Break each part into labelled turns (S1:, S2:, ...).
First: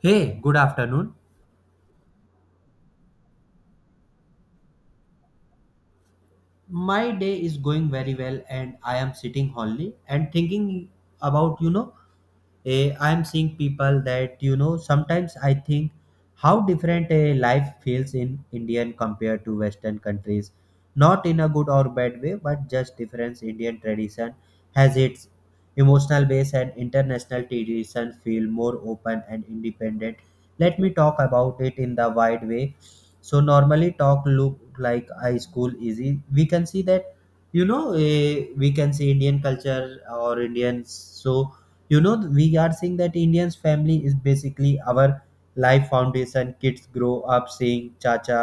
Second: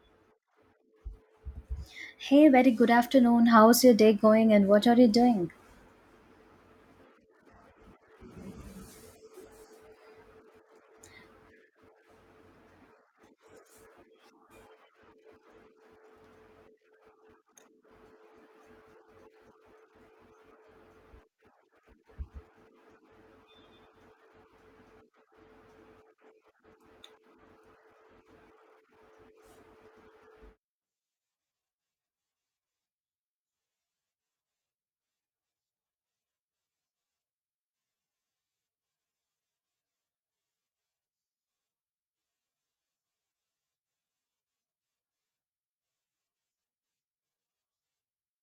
S1: Hey, good afternoon.
S2: Hey, very good afternoon. How's your day going and what are you doing?
S1: My day is going very well and I am sitting only and thinking about, I'm seeing people that sometimes I think how different a life feels in Indian compared to Western countries. Not in a good or bad way, but just difference. Indian tradition has its emotional base and international tradition feel more open and independent. Let me talk about it in the wide way. So normally talk look like high school easy. We can see that we can see Indian culture or Indians, so we are seeing that indians family is basically our life foundation, kids grow up seeing chacha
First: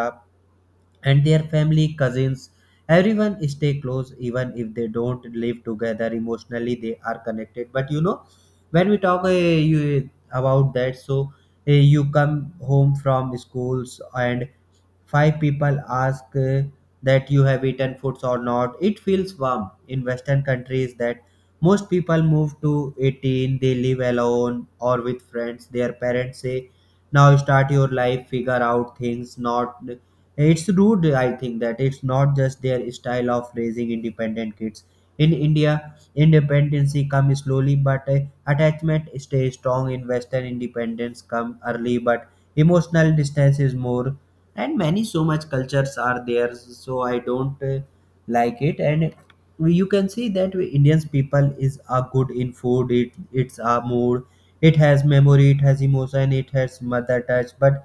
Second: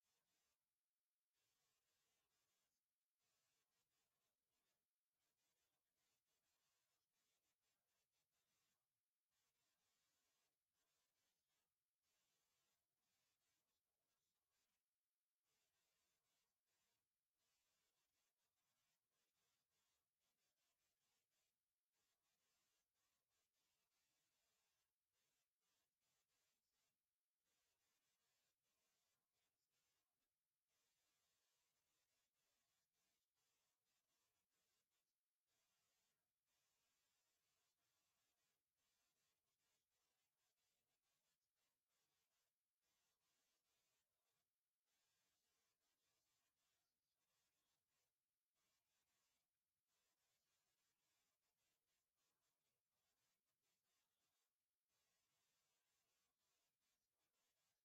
S1: and their family cousins, everyone stay close, even if they don't live together emotionally they are connected. But when we talk about that, so you come home from schools and five people ask that you have eaten foods or not. It feels warm in Western countries that most people move to 18, they live alone or with friends. Their parents say, now start your life, figure out things. Not it's rude, I think, that it's not just their style of raising independent kids. In India, independence comes slowly, but attachment stays strong. In Western, independence come early, but emotional distance is more, and many so much cultures are there, so I don't like it. And you can see that indians people is are good in food, it's a mood, it has memory, it has emotion, it has mother touch. But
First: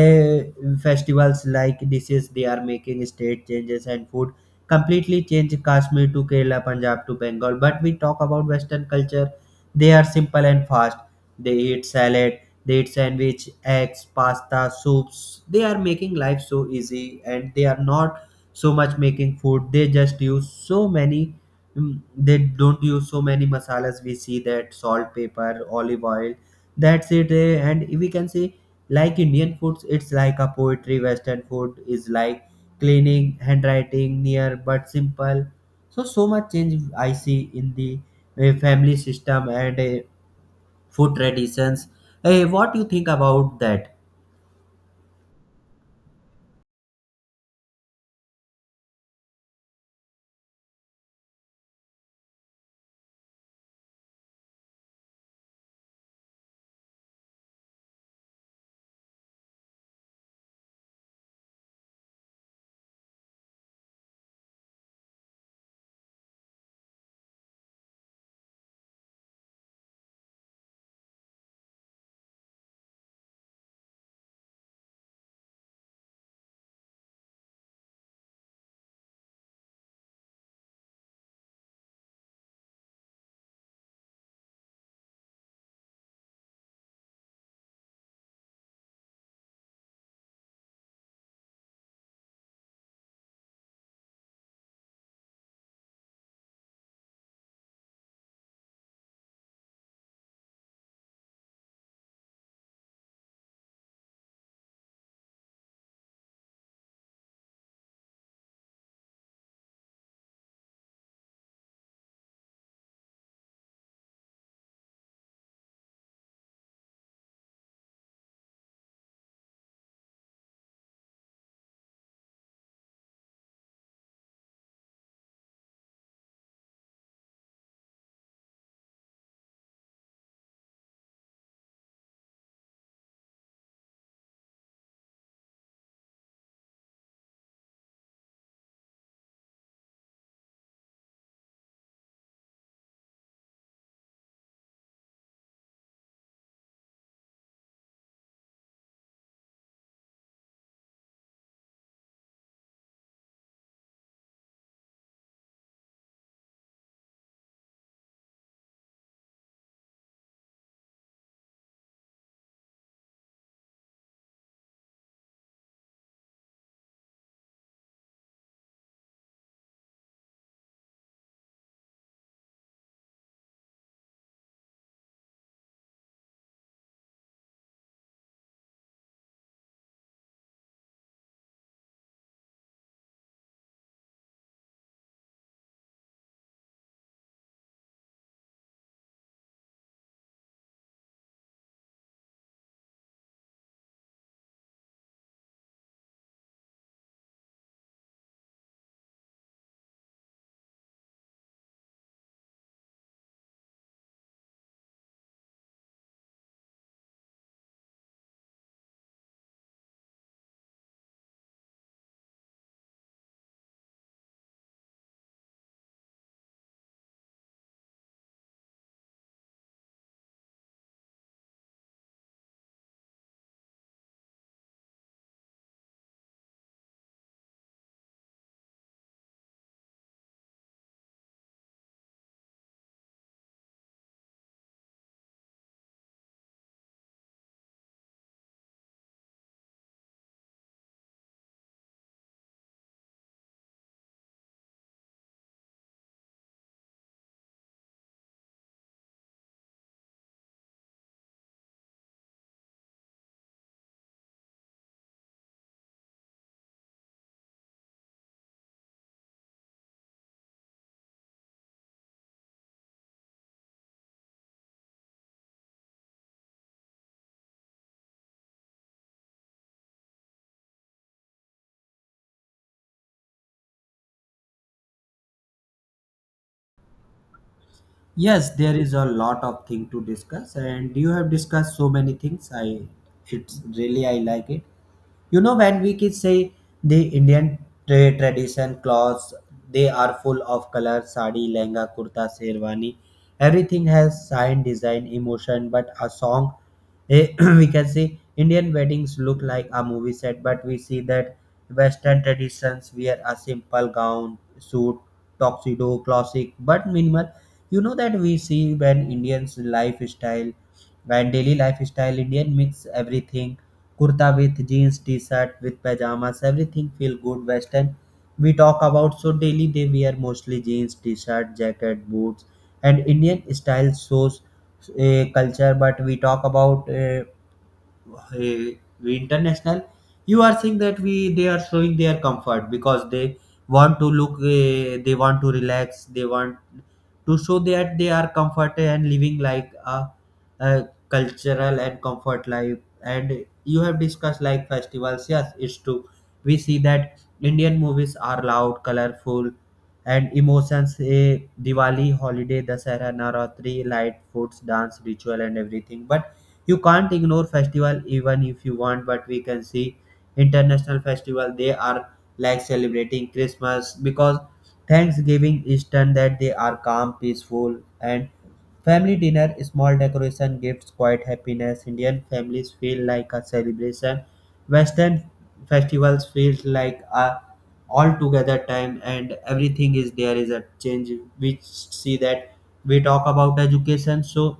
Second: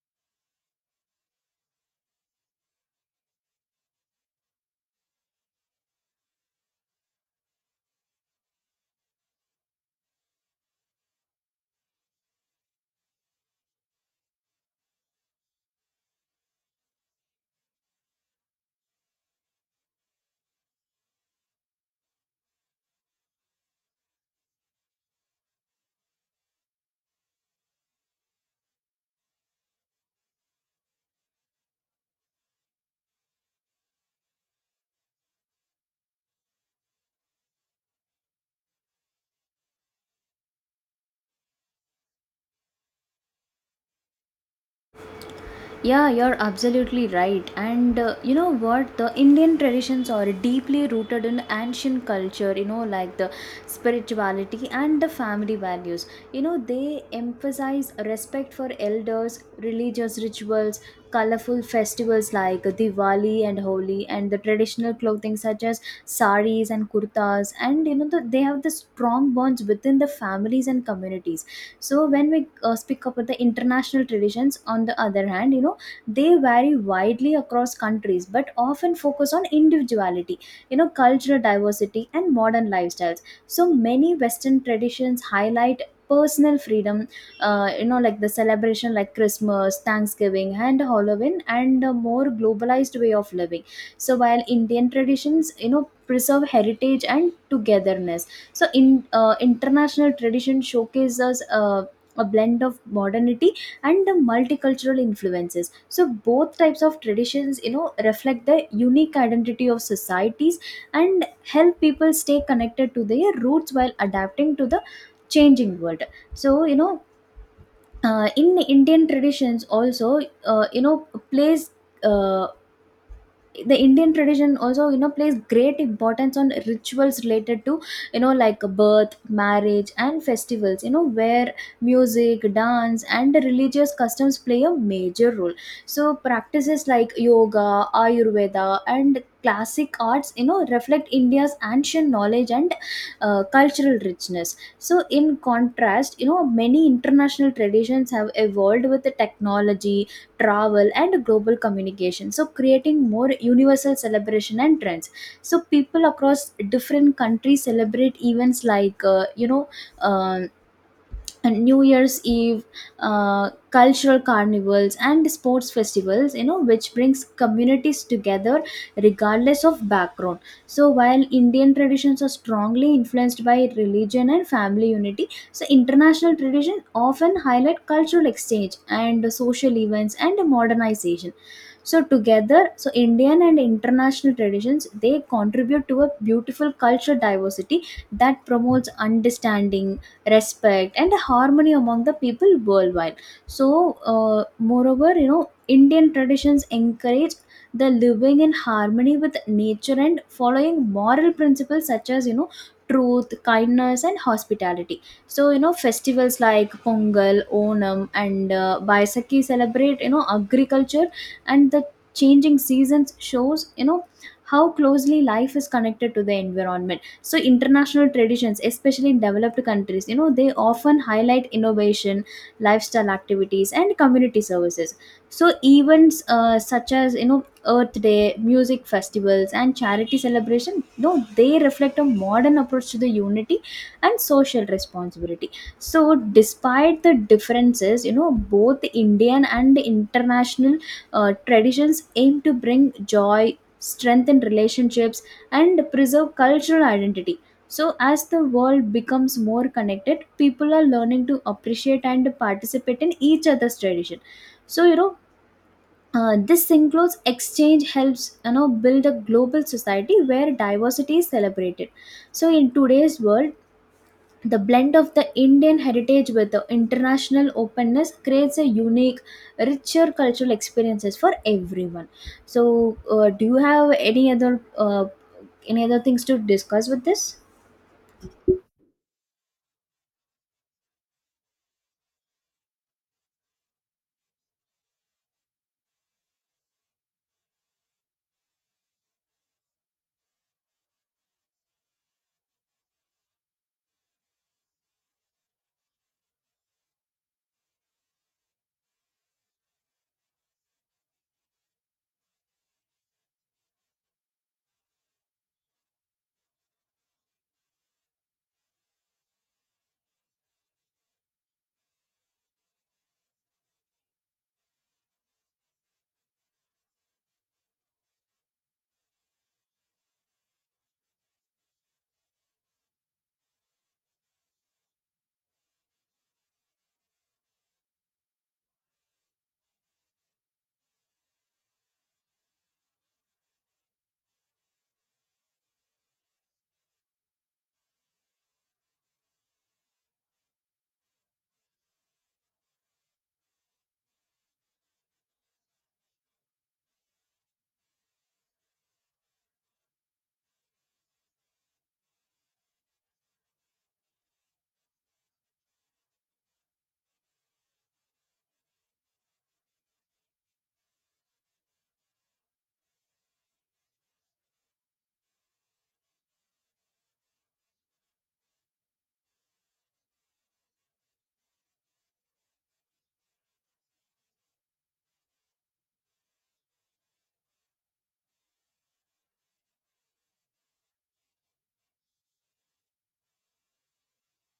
S1: uh, festivals like dishes they are making state changes and food completely change, kashmir to kerala, punjab to bengal. But we talk about western culture, they are simple and fast, they eat salad, date sandwich, eggs, pasta, soups. They are making life so easy and they are not so much making food. They just use so many, they don't use so many masalas. We see that salt, pepper, olive oil. That's it. And we can say, like Indian foods, it's like a poetry. Western food is like cleaning, handwriting, near but simple. So, so much change I see in the family system and food traditions. Hey, what do you think about that?
S2: Yeah, you're absolutely right. And you know what? The Indian traditions are deeply rooted in ancient culture, you know, like the spirituality and the family values. You know, they emphasize respect for elders, religious rituals, colorful festivals like Diwali and Holi, and the traditional clothing such as saris and kurtas. And you know, they have the strong bonds within the families and communities. So when we speak about the international traditions, on the other hand, you know, they vary widely across countries, but often focus on individuality, you know, cultural diversity and modern lifestyles. So many western traditions highlight personal freedom, you know, like the celebration like Christmas, Thanksgiving and Halloween, and a more globalized way of living. So while Indian traditions, you know, preserve heritage and togetherness, so in international tradition showcases a blend of modernity and the multicultural influences. So both types of traditions, you know, reflect the unique identity of societies and help people stay connected to their roots while adapting to the changing world. So you know, in indian traditions also you know plays uh, the Indian tradition also, you know, plays great importance on rituals related to, you know, like birth, marriage and festivals, you know, where music, dance and religious customs play a major role. So practices like yoga, Ayurveda and classic arts, you know, reflect India's ancient knowledge and cultural richness. So in contrast, you know, many international traditions have evolved with the technology, travel and global communication, so creating more universal celebration and trends. So people across different countries celebrate events like um and New Year's Eve, cultural carnivals, and sports festivals, you know, which brings communities together regardless of background. So, while Indian traditions are strongly influenced by religion and family unity, so international tradition often highlight cultural exchange and social events and modernization. So together, so Indian and international traditions they contribute to a beautiful cultural diversity that promotes understanding, respect and harmony among the people worldwide. So moreover, you know, Indian traditions encourage the living in harmony with nature and following moral principles such as, you know, truth, kindness and hospitality. So you know festivals like Pongal, Onam and Baisakhi celebrate, you know, agriculture and the changing seasons, shows you know how closely life is connected to the environment. So international traditions, especially in developed countries, you know, they often highlight innovation, lifestyle activities and community services. So events such as, you know, Earth Day, music festivals and charity celebration, you know, they reflect a modern approach to the unity and social responsibility. So despite the differences, you know, both Indian and international traditions aim to bring joy, strengthen relationships and preserve cultural identity. So, as the world becomes more connected, people are learning to appreciate and participate in each other's tradition. So, you know, this includes exchange helps, you know, build a global society where diversity is celebrated. So, in today's world, the blend of the Indian heritage with the international openness creates a unique, richer cultural experiences for everyone. So, do you have any other any other things to discuss with this?
S1: Yes, there is a lot of thing to discuss, and you have discussed so many things. I, it's really I like it. You know when we kids say the indian tradition clothes, they are full of color, sari, lehenga, kurta, sherwani, everything has sign, design, emotion but a song. eh, we can see indian weddings look like a movie set, but we see that western traditions wear a simple gown, suit, tuxedo, classic but minimal. You know that we see when indians lifestyle, when daily lifestyle indian mix everything, kurta with jeans, t-shirt with pajamas, everything feel good. Western, we talk about, so daily they wear mostly jeans, t-shirt, jacket, boots. And indian style shows a culture, but we talk about eh, we international. You are saying that we they are showing their comfort, because they want to look, they want to relax, they want to show that they are comfortable and living like a cultural and comfort life. And you have discussed like festivals, yes it's true, we see that indian movies are loud, colorful, and emotions, a diwali, holiday, dasara, navaratri, light, foods, dance, ritual, and everything, but you can't ignore festival even if you want. But we can see international festival, they are like celebrating christmas, because thanksgiving is done, that they are calm, peaceful, and family dinner, small decoration, gifts, quiet happiness. Indian families feel like a celebration, western festivals feels like a all together time and everything is there, is a change. We see that, we talk about education, so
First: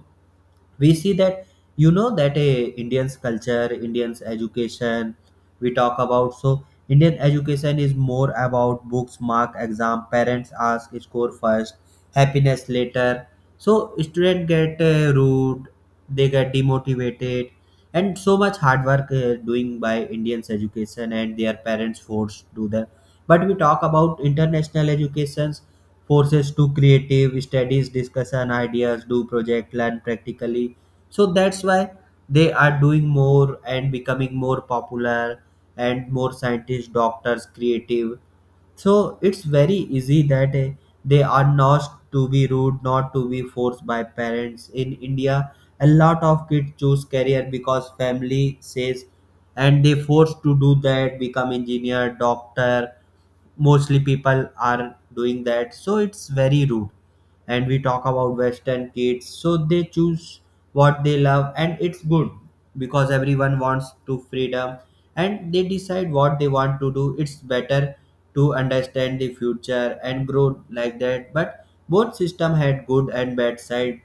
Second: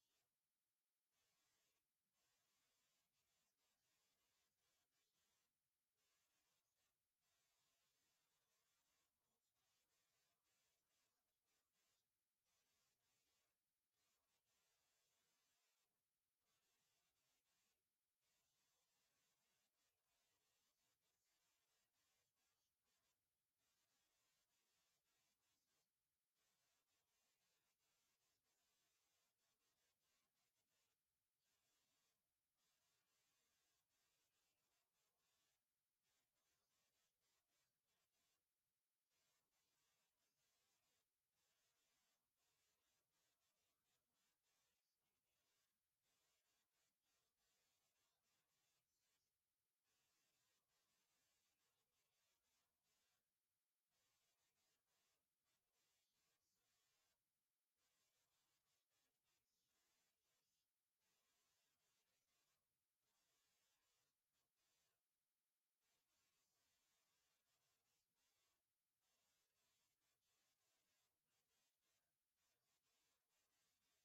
S1: we see that, you know that a indians culture indians education, we talk about, so indian education is more about books, mark, exam, parents ask score first, happiness later. So student get rude, they get demotivated, and so much hard work doing by indians education and their parents forced to do that. But we talk about international educations, forces to creative studies, discussion, ideas, do project, learn practically, so that's why they are doing more and becoming more popular, and more scientists, doctors, creative. So it's very easy that they are not to be rude, not to be forced by parents. In india, a lot of kids choose career because family says, and they forced to do that, become engineer, doctor. Mostly people are doing that, so it's very rude. And we talk about western kids, so they choose what they love and it's good, because everyone wants to freedom and they decide what they want to do, it's better to understand the future and grow like that. But both system had good and bad side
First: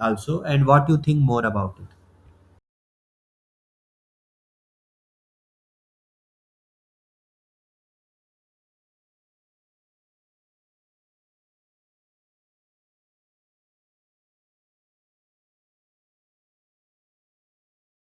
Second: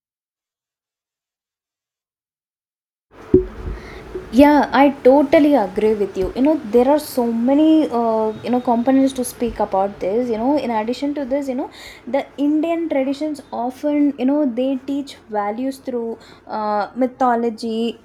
S1: also. And what you think more about it?
S2: Yeah, I totally agree with you. You know, there are so many you know components to speak about this. You know, in addition to this, you know, the Indian traditions often, you know, they teach values through mythology,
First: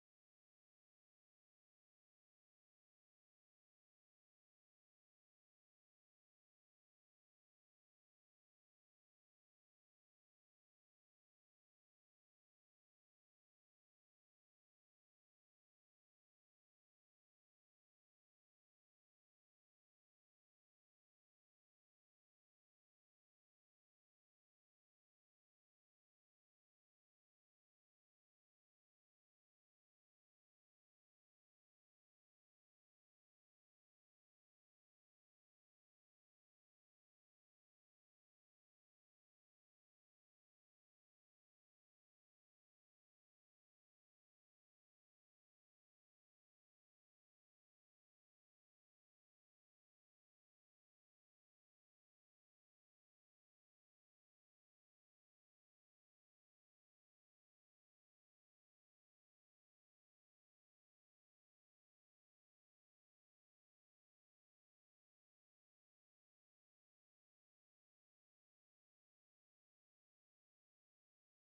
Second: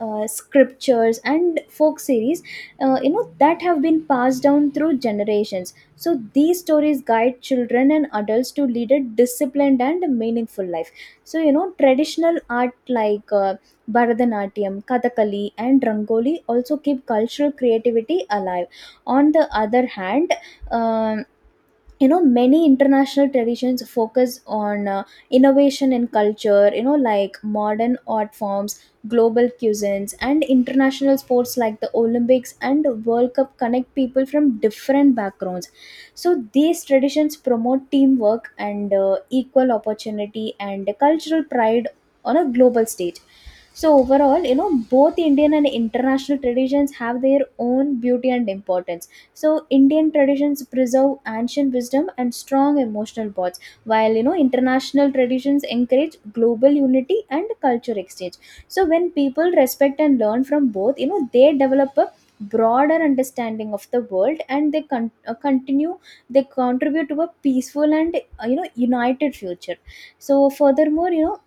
S2: scriptures and folk series, you know, that have been passed down through generations. So these stories guide children and adults to lead a disciplined and meaningful life. So you know traditional art like Bharatanatyam, Kathakali and rangoli also keep cultural creativity alive. On the other hand, um, you know, many international traditions focus on innovation in culture, you know, like modern art forms, global cuisines and international sports like the Olympics and World Cup connect people from different backgrounds. So these traditions promote teamwork and equal opportunity and cultural pride on a global stage. So overall, you know, both Indian and international traditions have their own beauty and importance. So Indian traditions preserve ancient wisdom and strong emotional bonds, while, you know, international traditions encourage global unity and culture exchange. So when people respect and learn from both, you know, they develop a broader understanding of the world and they continue, they contribute to a peaceful and, you know, united future. So furthermore, you know,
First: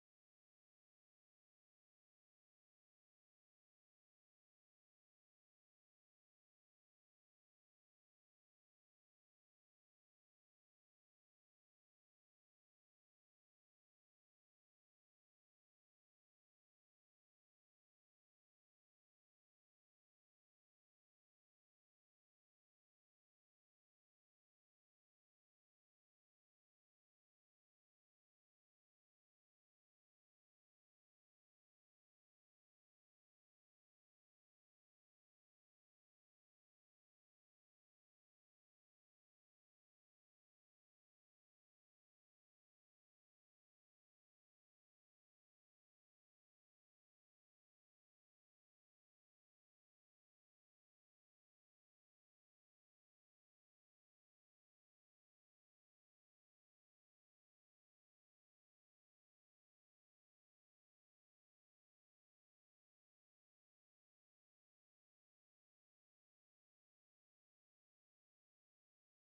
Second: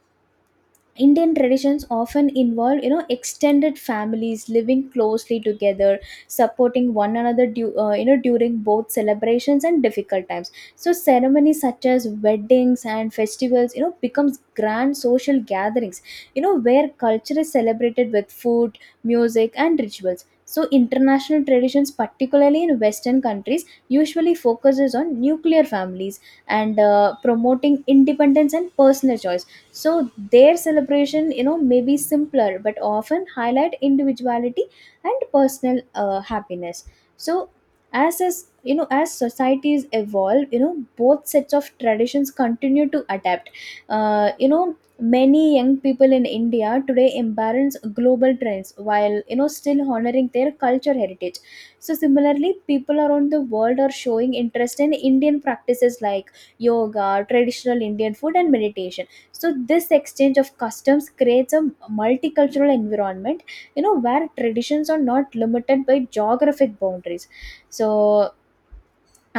S2: Indian traditions often involve, you know, extended families living closely together, supporting one another, you know, during both celebrations and difficult times. So ceremonies such as weddings and festivals, you know, becomes grand social gatherings, you know, where culture is celebrated with food, music, and rituals. So international traditions, particularly in Western countries, usually focuses on nuclear families and promoting independence and personal choice. So their celebration, you know, may be simpler, but often highlight individuality and personal happiness. So as you know, as societies evolve, you know, both sets of traditions continue to adapt. You know, many young people in India today embrace global trends while, you know, still honoring their culture heritage. So similarly people around the world are showing interest in Indian practices like yoga, traditional Indian food and meditation. So this exchange of customs creates a multicultural environment, you know, where traditions are not limited by geographic boundaries. So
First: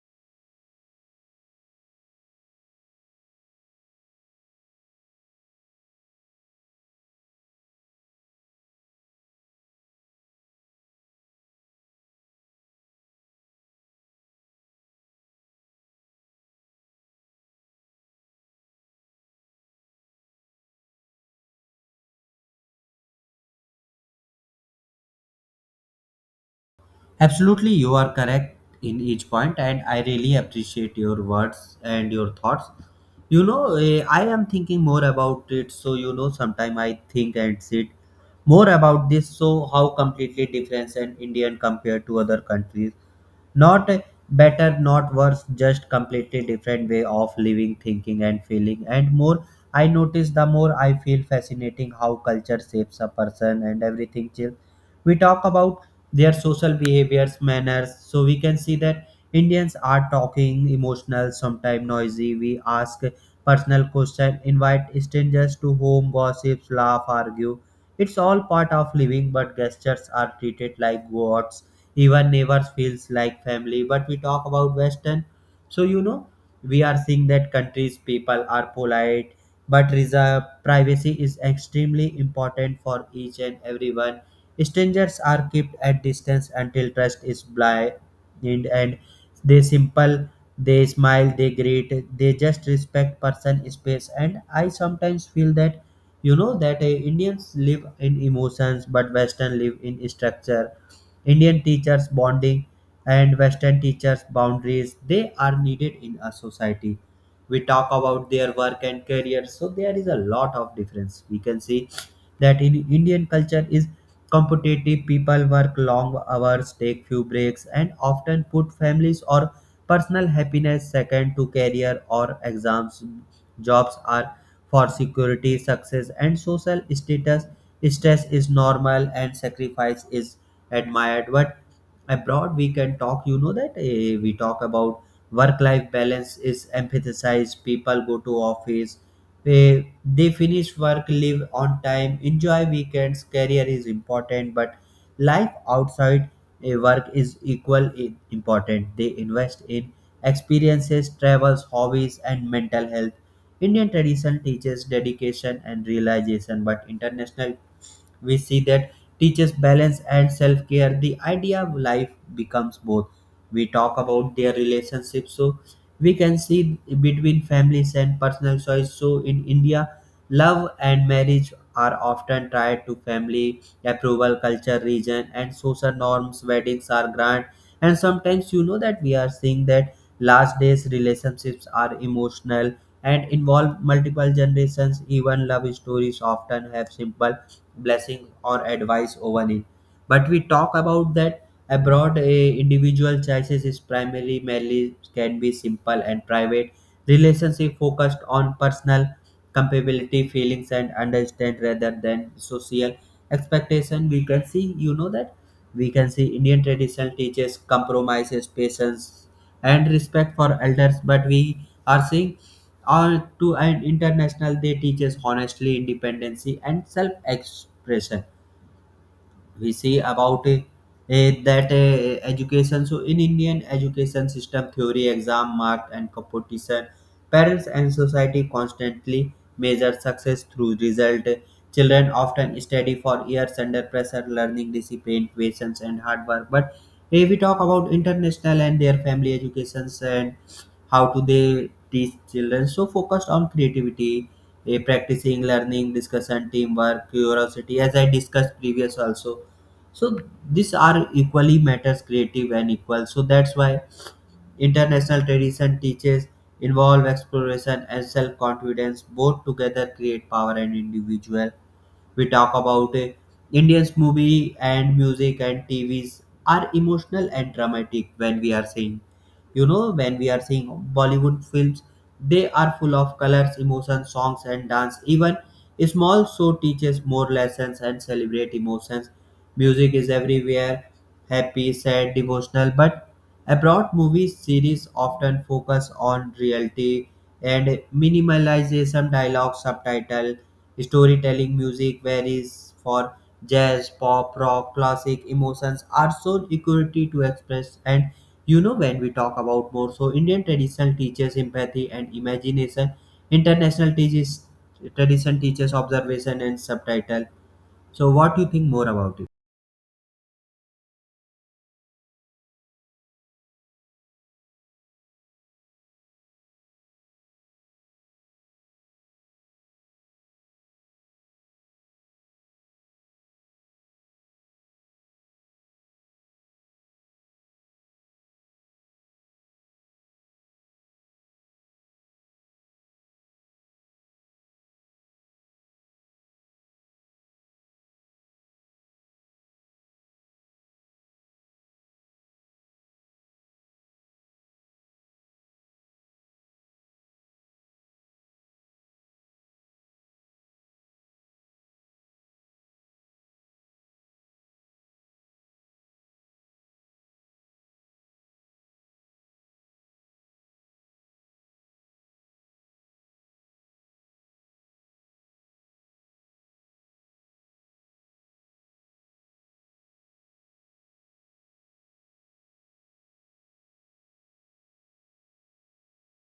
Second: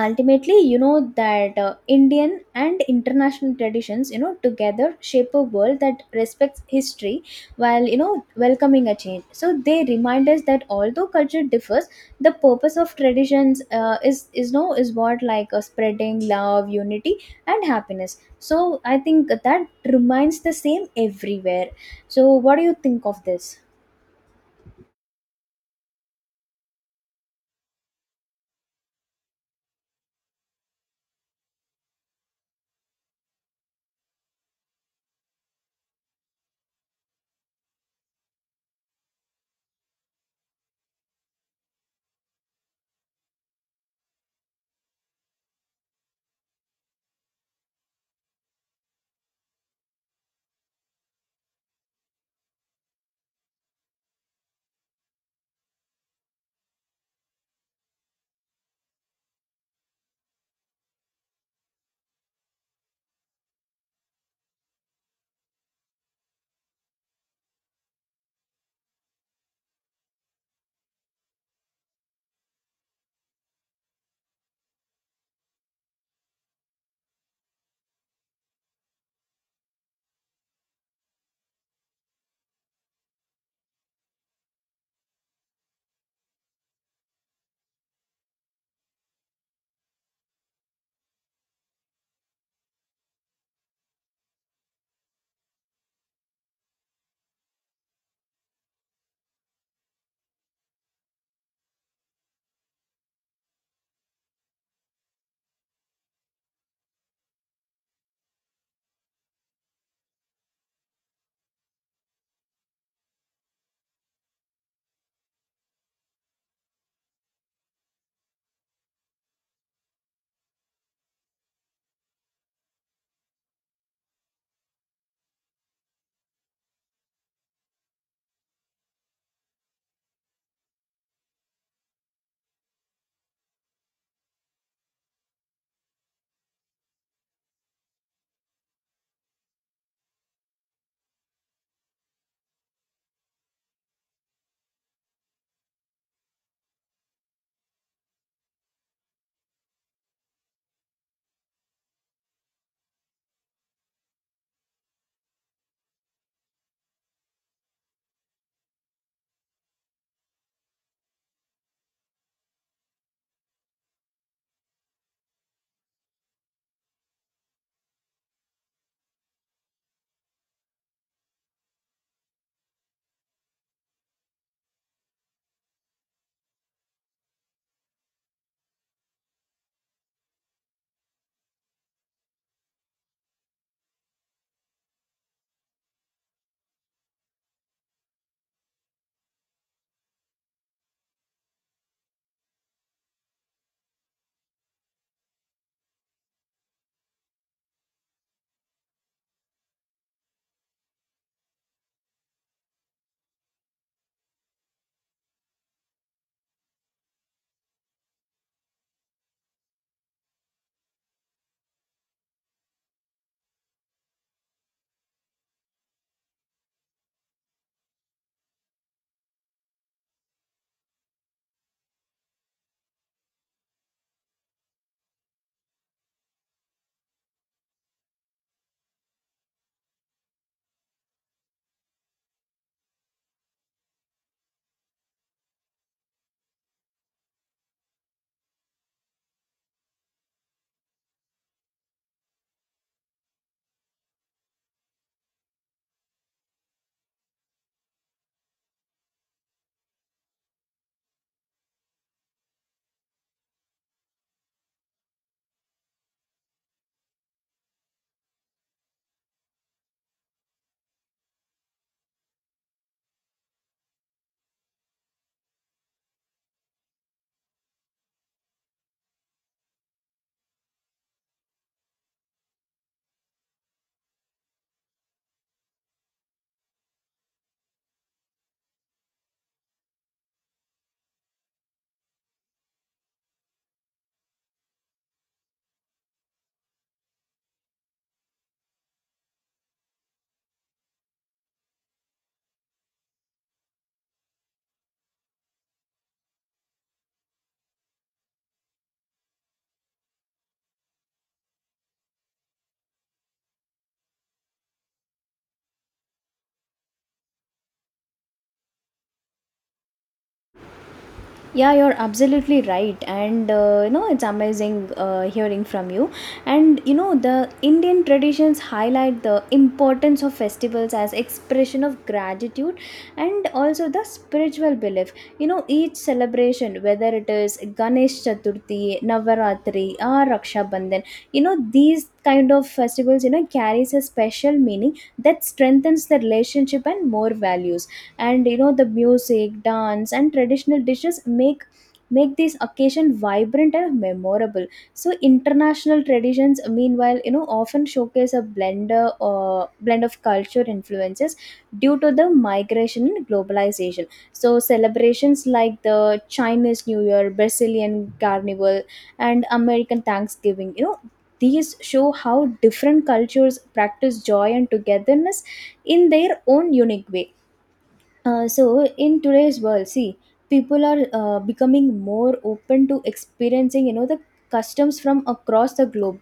S2: ultimately, you know, that Indian and international traditions, you know, together shape a world that respects history, while, you know, welcoming a change. So they remind us that although culture differs, the purpose of traditions, is no is what like spreading love, unity and happiness. So I think that remains the same everywhere. So what do you think of this?
S1: Absolutely, you are correct in each point, and I really appreciate your words and your thoughts. You know, I am thinking more about it, so you know, sometime I think and sit more about this. So, how completely different an Indian compared to other countries, not better, not worse, just completely different way of living, thinking, and feeling. And more I notice, the more I feel fascinating how culture shapes a person and everything. Chill. We talk about their social behaviors, manners, so we can see that Indians are talking, emotional, sometimes noisy. We ask personal questions, invite strangers to home, gossips, laugh, argue. It's all part of living, but gestures are treated like gods, even neighbors feels like family. But we talk about western, so you know, we are seeing that countries people are polite, but reserve, privacy is extremely important for each and everyone, strangers are kept at distance until trust is blind. And they simple, they smile, they greet, they just respect person space. And I sometimes feel that you know that indians live in emotions but western live in structure. Indian teachers bonding and Western teachers boundaries. They are needed in a society. We talk about their work and career, so there is a lot of difference. We can see that in Indian culture is competitive. People work long hours, take few breaks, and often put families or personal happiness second to career or exams. Jobs are for security, success, and social status. Stress is normal, and sacrifice is admired. But abroad, we can talk, you know, that we talk about work life balance is emphasized. People go to office, they finish work, live on time, enjoy weekends. Career is important, but life outside work is equal important. They invest in experiences, travels, hobbies, and mental health. Indian tradition teaches dedication and realization, but international we see that teaches balance and self-care, the idea of life becomes both. We talk about their relationship, so we can see between families and personal choice. So in india, love and marriage are often tied to family approval, culture, region, and social norms, weddings are grand, and sometimes you know that we are seeing that last days relationships are emotional and involve multiple generations, even love stories often have simple blessing or advice over it. But we talk about that abroad, a individual choices is primarily merely, can be simple and private, relationship focused on personal compatibility, feelings, and understand rather than social expectation. We can see you know that, we can see indian tradition teaches compromises, patience, and respect for elders. But we are seeing or to an international, they teach us honestly, independency, and self-expression. We see about that education. So in indian education system, theory, exam, mark, and competition, parents and society constantly measure success through result, children often study for years under pressure learning discipline, patience, and hard work. But if we talk about international and their family educations, and how do they teach children, so focused on creativity, practicing learning, discussion, teamwork, curiosity, as I discussed previous also. So these are equally matters, creative and equal, so that's why international tradition teaches involve exploration and self-confidence, both together create power and individual. We talk about indians movie and music and tvs are emotional and dramatic. When we are seeing, you know, when we are seeing bollywood films, they are full of colors, emotions, songs, and dance, even small show teaches more lessons and celebrate emotions. Music is everywhere, happy, sad, devotional. But abroad, movie series often focus on reality and minimalization, dialogue, subtitle, storytelling, music varies for jazz, pop, rock, classic. Emotions are so equity to express. And you know, when we talk about more, so Indian traditional teaches empathy and imagination. International teaches, tradition teaches observation and subtitle. So, what do you think more about it?
S2: Yeah, you're absolutely right, and you know, it's amazing hearing from you. And you know the Indian traditions highlight the importance of festivals as expression of gratitude and also the spiritual belief. You know each celebration, whether it is Ganesh Chaturthi, Navaratri, or Raksha Bandhan, you know these kind of festivals, you know, carries a special meaning that strengthens the relationship and more values. And you know the music, dance and traditional dishes make this occasion vibrant and memorable. So international traditions meanwhile, you know, often showcase a blender or blend of culture influences due to the migration and globalization. So celebrations like the Chinese New Year, Brazilian Carnival and American Thanksgiving, you know, these show how different cultures practice joy and togetherness in their own unique way. So in today's world see, people are becoming more open to experiencing, you know, the customs from across the globe.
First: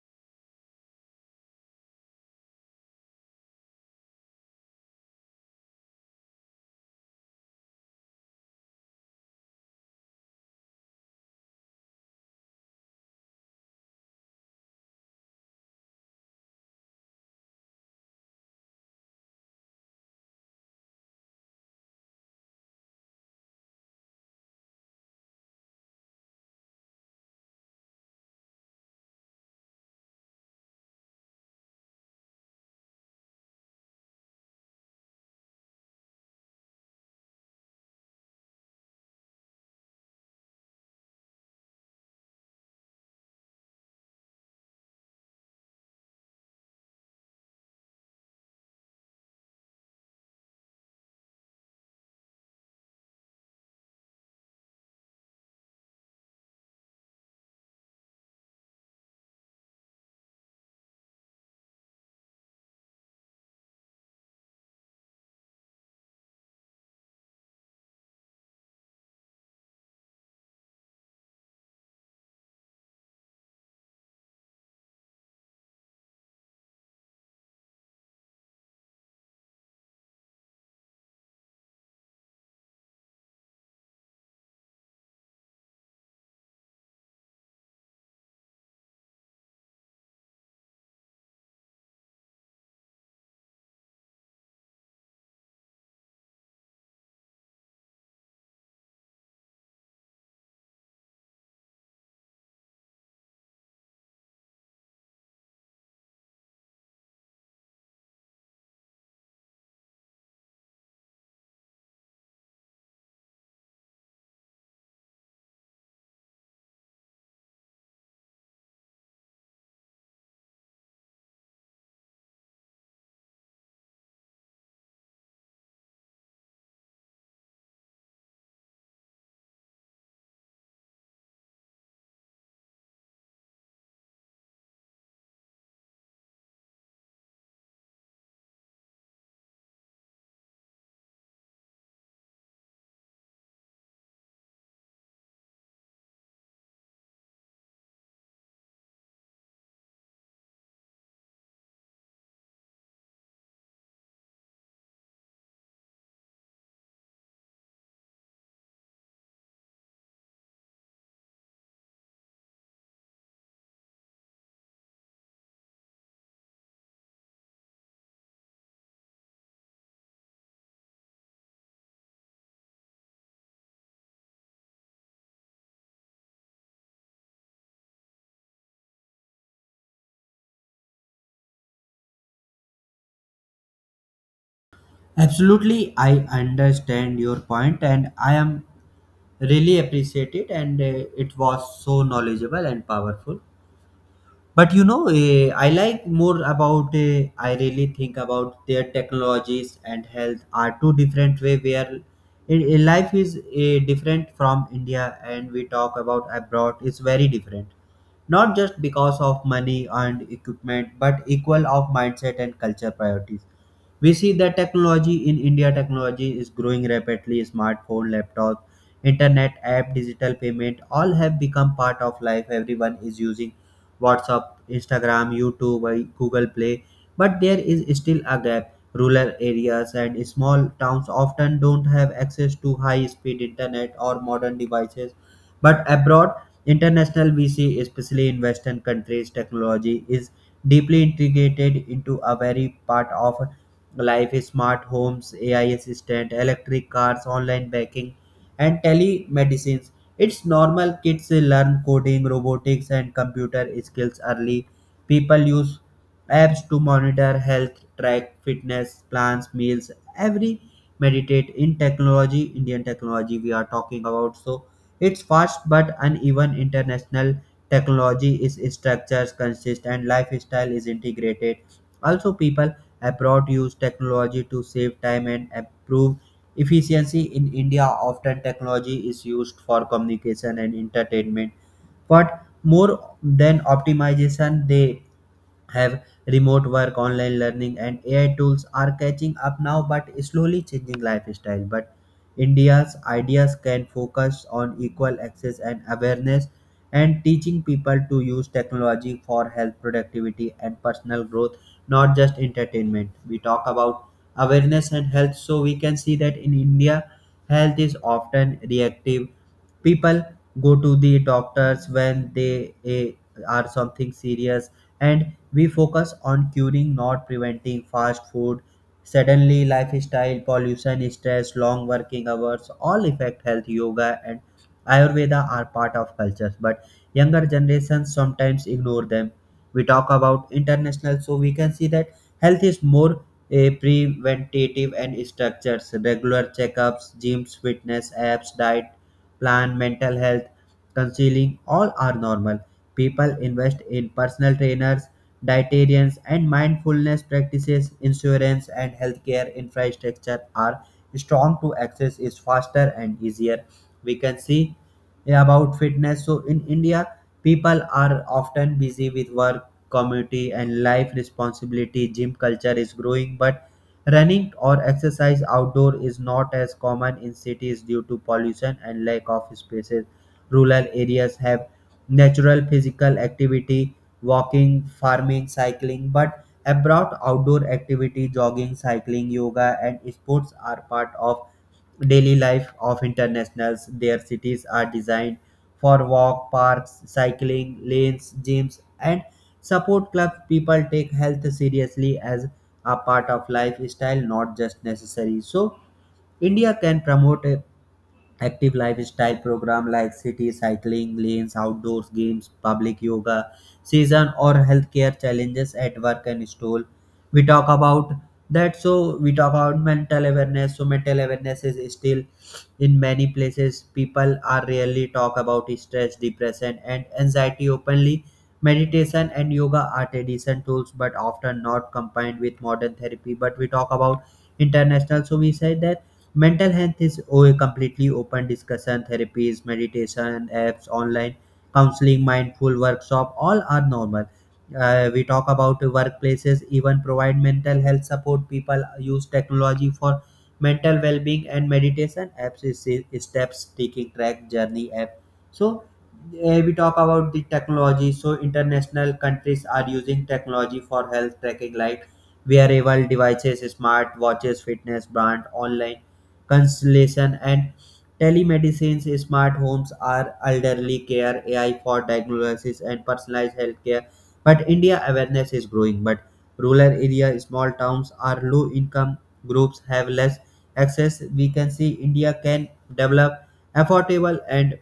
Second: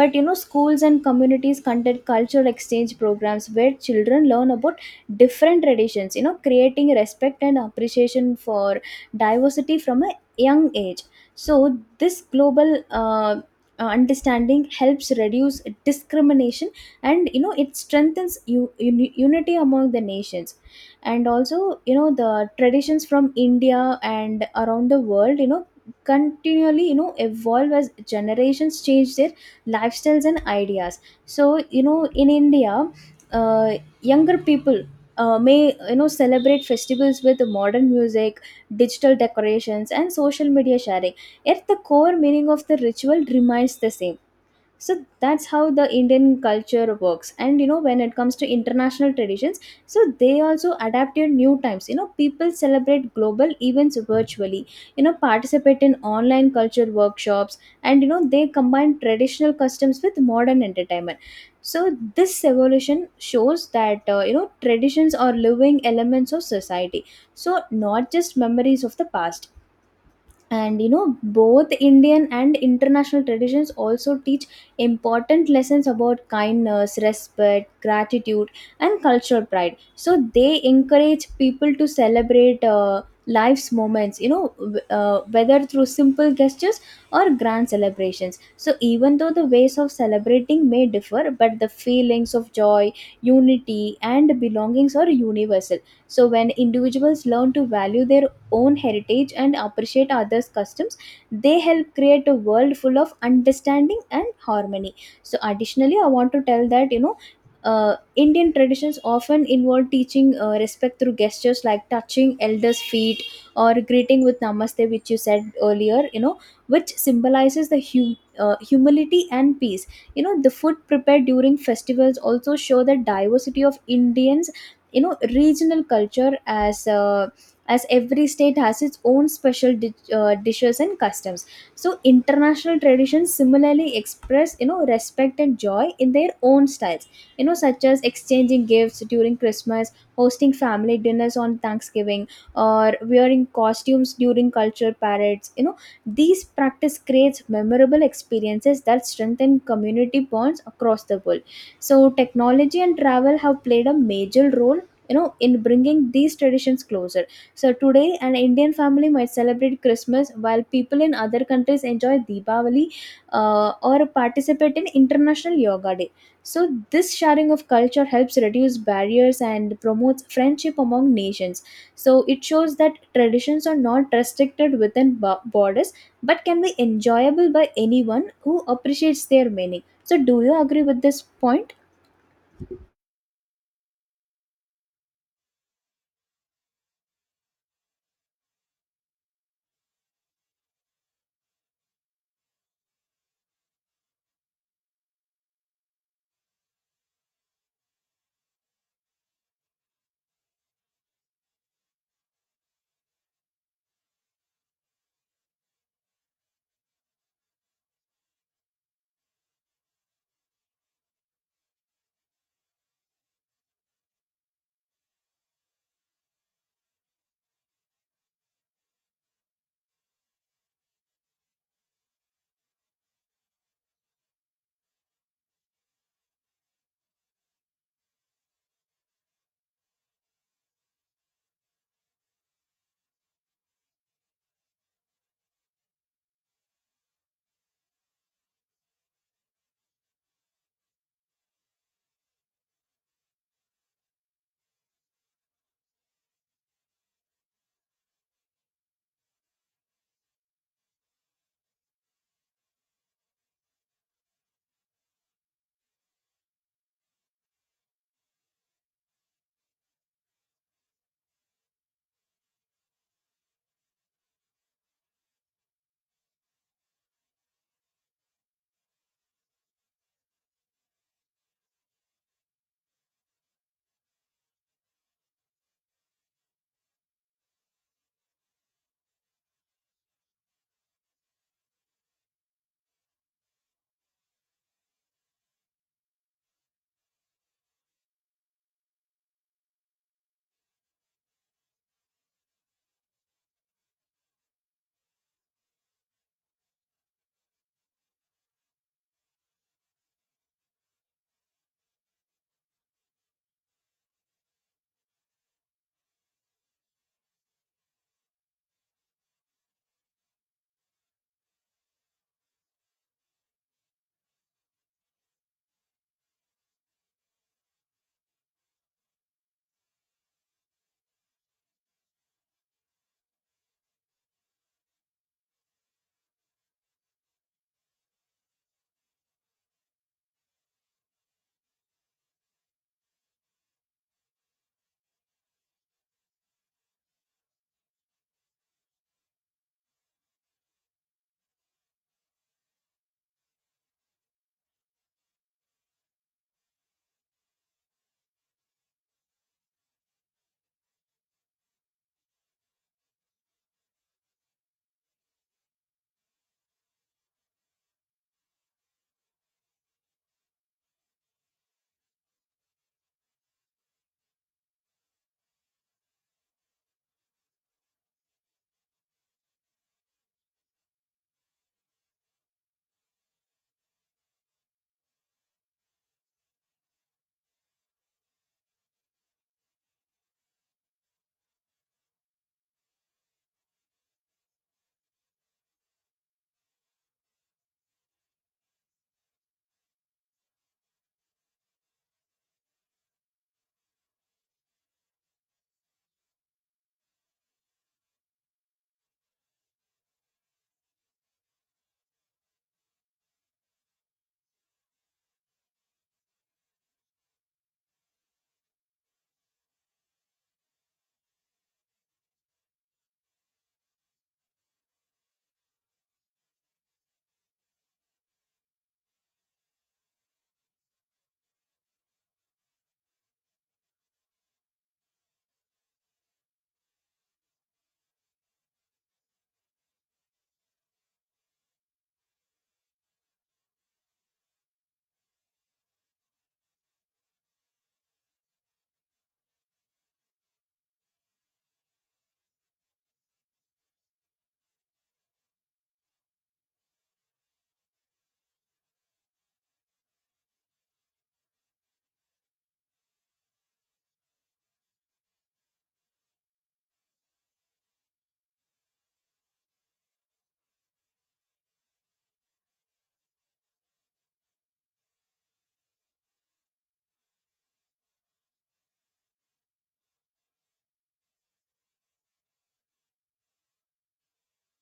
S2: But you know schools and communities conduct cultural exchange programs where children learn about different traditions, you know, creating respect and appreciation for diversity from a young age. So this global understanding helps reduce discrimination, and you know it strengthens unity among the nations. And also, you know, the traditions from India and around the world, you know, continually, you know, evolve as generations change their lifestyles and ideas. So you know in India, uh, younger people may, you know, celebrate festivals with modern music, digital decorations and social media sharing, yet the core meaning of the ritual remains the same. So that's how the Indian culture works. And you know when it comes to international traditions, so they also adapt to new times. You know people celebrate global events virtually, you know, participate in online culture workshops, and you know they combine traditional customs with modern entertainment. So this evolution shows that, you know, traditions are living elements of society, so not just memories of the past. And you know both Indian and international traditions also teach important lessons about kindness, respect, gratitude and cultural pride. So they encourage people to celebrate life's moments, you know, whether through simple gestures or grand celebrations. So even though the ways of celebrating may differ, but the feelings of joy, unity and belongings are universal. So when individuals learn to value their own heritage and appreciate others' customs, they help create a world full of understanding and harmony. So, additionally, I want to tell that you know. Indian traditions often involve teaching respect through gestures like touching elders' feet or greeting with namaste, which you said earlier, you know, which symbolizes the humility and peace. You know, the food prepared during festivals also show the diversity of Indians, you know, regional culture, as every state has its own special dishes and customs. So international traditions similarly express, you know, respect and joy in their own styles, you know, such as exchanging gifts during Christmas, hosting family dinners on Thanksgiving, or wearing costumes during culture parades. You know these practice creates memorable experiences that strengthen community bonds across the world. So technology and travel have played a major role, you know, in bringing these traditions closer. So today, an Indian family might celebrate Christmas while people in other countries enjoy Deepavali, or participate in International Yoga Day. So this sharing of culture helps reduce barriers and promotes friendship among nations. So it shows that traditions are not restricted within borders, but can be enjoyable by anyone who appreciates their meaning. So do you agree with this point?
S1: Absolutely, I understand your point, and I am really appreciate it. And it was so knowledgeable and powerful. But I like more about I really think about their technologies and health are two different way where life is different from India. And we talk about abroad is very different, not just because of money and equipment, but equal of mindset and culture priorities. We see that technology in India, technology is growing rapidly. Smartphone, laptop, internet app, digital payment, all have become part of life. Everyone is using WhatsApp, Instagram, YouTube, Google Play, but there is still a gap. Rural areas and small towns often don't have access to high speed internet or modern devices. But abroad, international VC, especially in Western countries, technology is deeply integrated into a very part of life. Smart homes, AI assistant, electric cars, online banking and telemedicines. It's normal, kids learn coding, robotics, and computer skills early. People use apps to monitor health, track fitness, plans, meals, every meditate in technology, Indian technology we are talking about. So it's fast but uneven. International technology is structures consist and lifestyle is integrated. Also, people abroad use technology to save time and improve efficiency. In India, often technology is used for communication and entertainment, but more than optimization, they have remote work, online learning, and AI tools are catching up now but slowly changing lifestyle. But India's ideas can focus on equal access and awareness and teaching people to use technology for health, productivity, and personal growth, not just entertainment. We talk about awareness and health, so we can see that in India health is often reactive. People go to the doctors when they are something serious, and we focus on curing, not preventing. Fast food, suddenly lifestyle, pollution, stress, long working hours, all affect health. Yoga and ayurveda are part of cultures, but younger generations sometimes ignore them. We talk about international, so we can see that health is more a preventative and structures. Regular checkups, gyms, fitness apps, diet plan, mental health, counseling, all are normal. People invest in personal trainers, dietarians, and mindfulness practices. Insurance and healthcare infrastructure are strong to access is faster and easier. We can see about fitness. So in India, people are often busy with work, community and life responsibility. Gym culture is growing, but running or exercise outdoor is not as common in cities due to pollution and lack of spaces. Rural areas have natural physical activity, walking, farming, cycling. But abroad, outdoor activity, jogging, cycling, yoga and sports are part of daily life of internationals. Their cities are designed for walk, parks, cycling, lanes, gyms, and support club. People take health seriously as a part of lifestyle, not just necessary. So India can promote active lifestyle program like city cycling lanes, outdoors games, public yoga, season or healthcare challenges at work and school. We talk about that. So we talk about mental awareness. So mental awareness is still in many places. People are rarely talk about stress, depression, and anxiety openly. Meditation and yoga are tradition tools, but often not combined with modern therapy. But we talk about international. So we said that mental health is a completely open discussion. Therapies, meditation apps, online counseling, mindful workshop, all are normal. We talk about workplaces, even provide mental health support. People use technology for mental well-being and meditation apps is steps taking track journey app. So we talk about the technology. So international countries are using technology for health tracking like wearable devices, smart watches, fitness brand, online constellation and telemedicine. Smart homes are elderly care, AI for diagnosis and personalized healthcare. But India, awareness is growing, but rural area, small towns are low income groups have less access. We can see India can develop affordable and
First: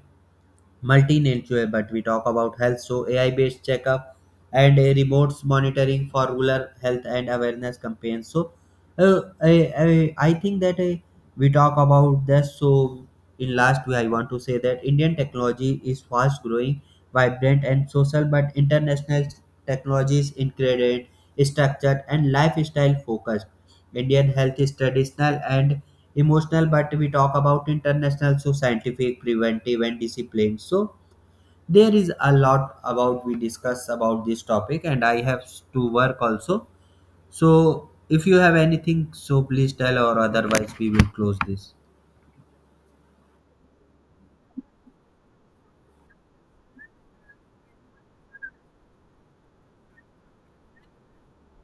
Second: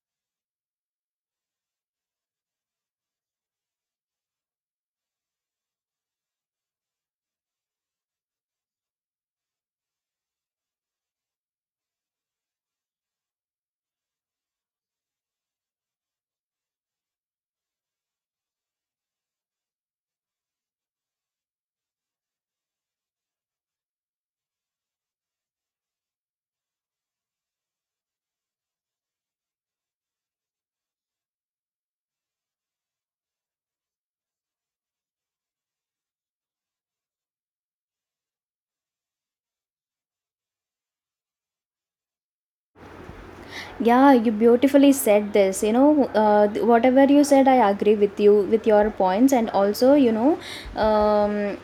S1: multi-nature, but we talk about health. So AI-based checkup and a remote monitoring for rural health and awareness campaigns. So I think that we talk about this. So in last way, I want to say that Indian technology is fast growing, vibrant and social, but international technology is incredible, structured and lifestyle focused. Indian health is traditional and emotional, but we talk about international, so scientific, preventive and discipline. So there is a lot about we discuss about this topic and I have to work also. So if you have anything, so please tell, or otherwise we will close this.
S2: Yeah, you beautifully said this. You know, whatever you said, I agree with you with your points, and also, you know, um,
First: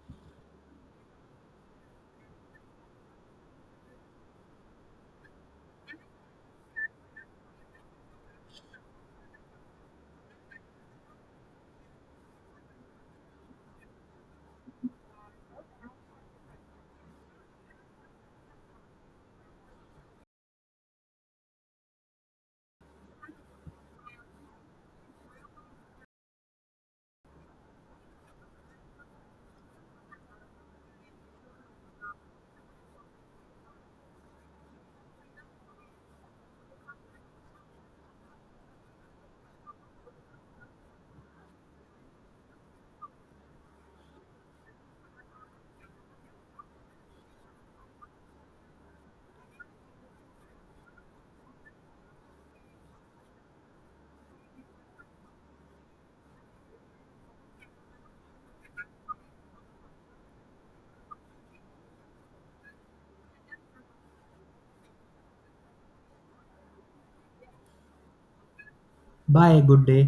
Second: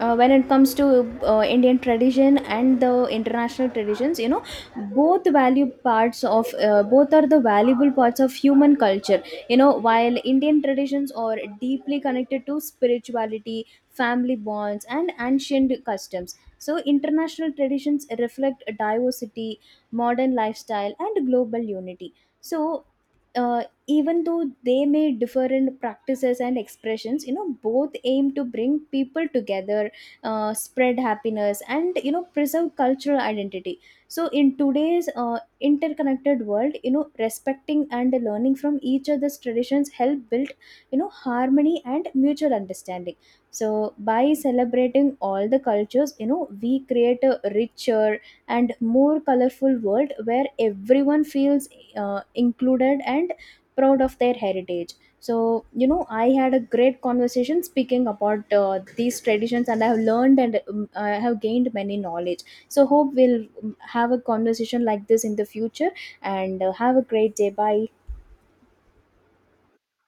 S2: when it comes to Indian tradition and the international traditions, you know, both are the valuable parts of human culture. You know, while Indian traditions are deeply connected to spirituality, family bonds, and ancient customs. So, international traditions reflect diversity, modern lifestyle, and global unity. So, even though they may differ in practices and expressions, you know, both aim to bring people together, spread happiness, and you know preserve cultural identity. So in today's interconnected world, you know, respecting and learning from each other's traditions help build, you know, harmony and mutual understanding. So by celebrating all the cultures, you know, we create a richer and more colorful world where everyone feels included and proud of their heritage. So you know I had a great conversation speaking about these traditions, and I have learned, and I have gained many knowledge. So hope we'll have a conversation like this in the future. And have a great day, bye.
S1: Bye, good day.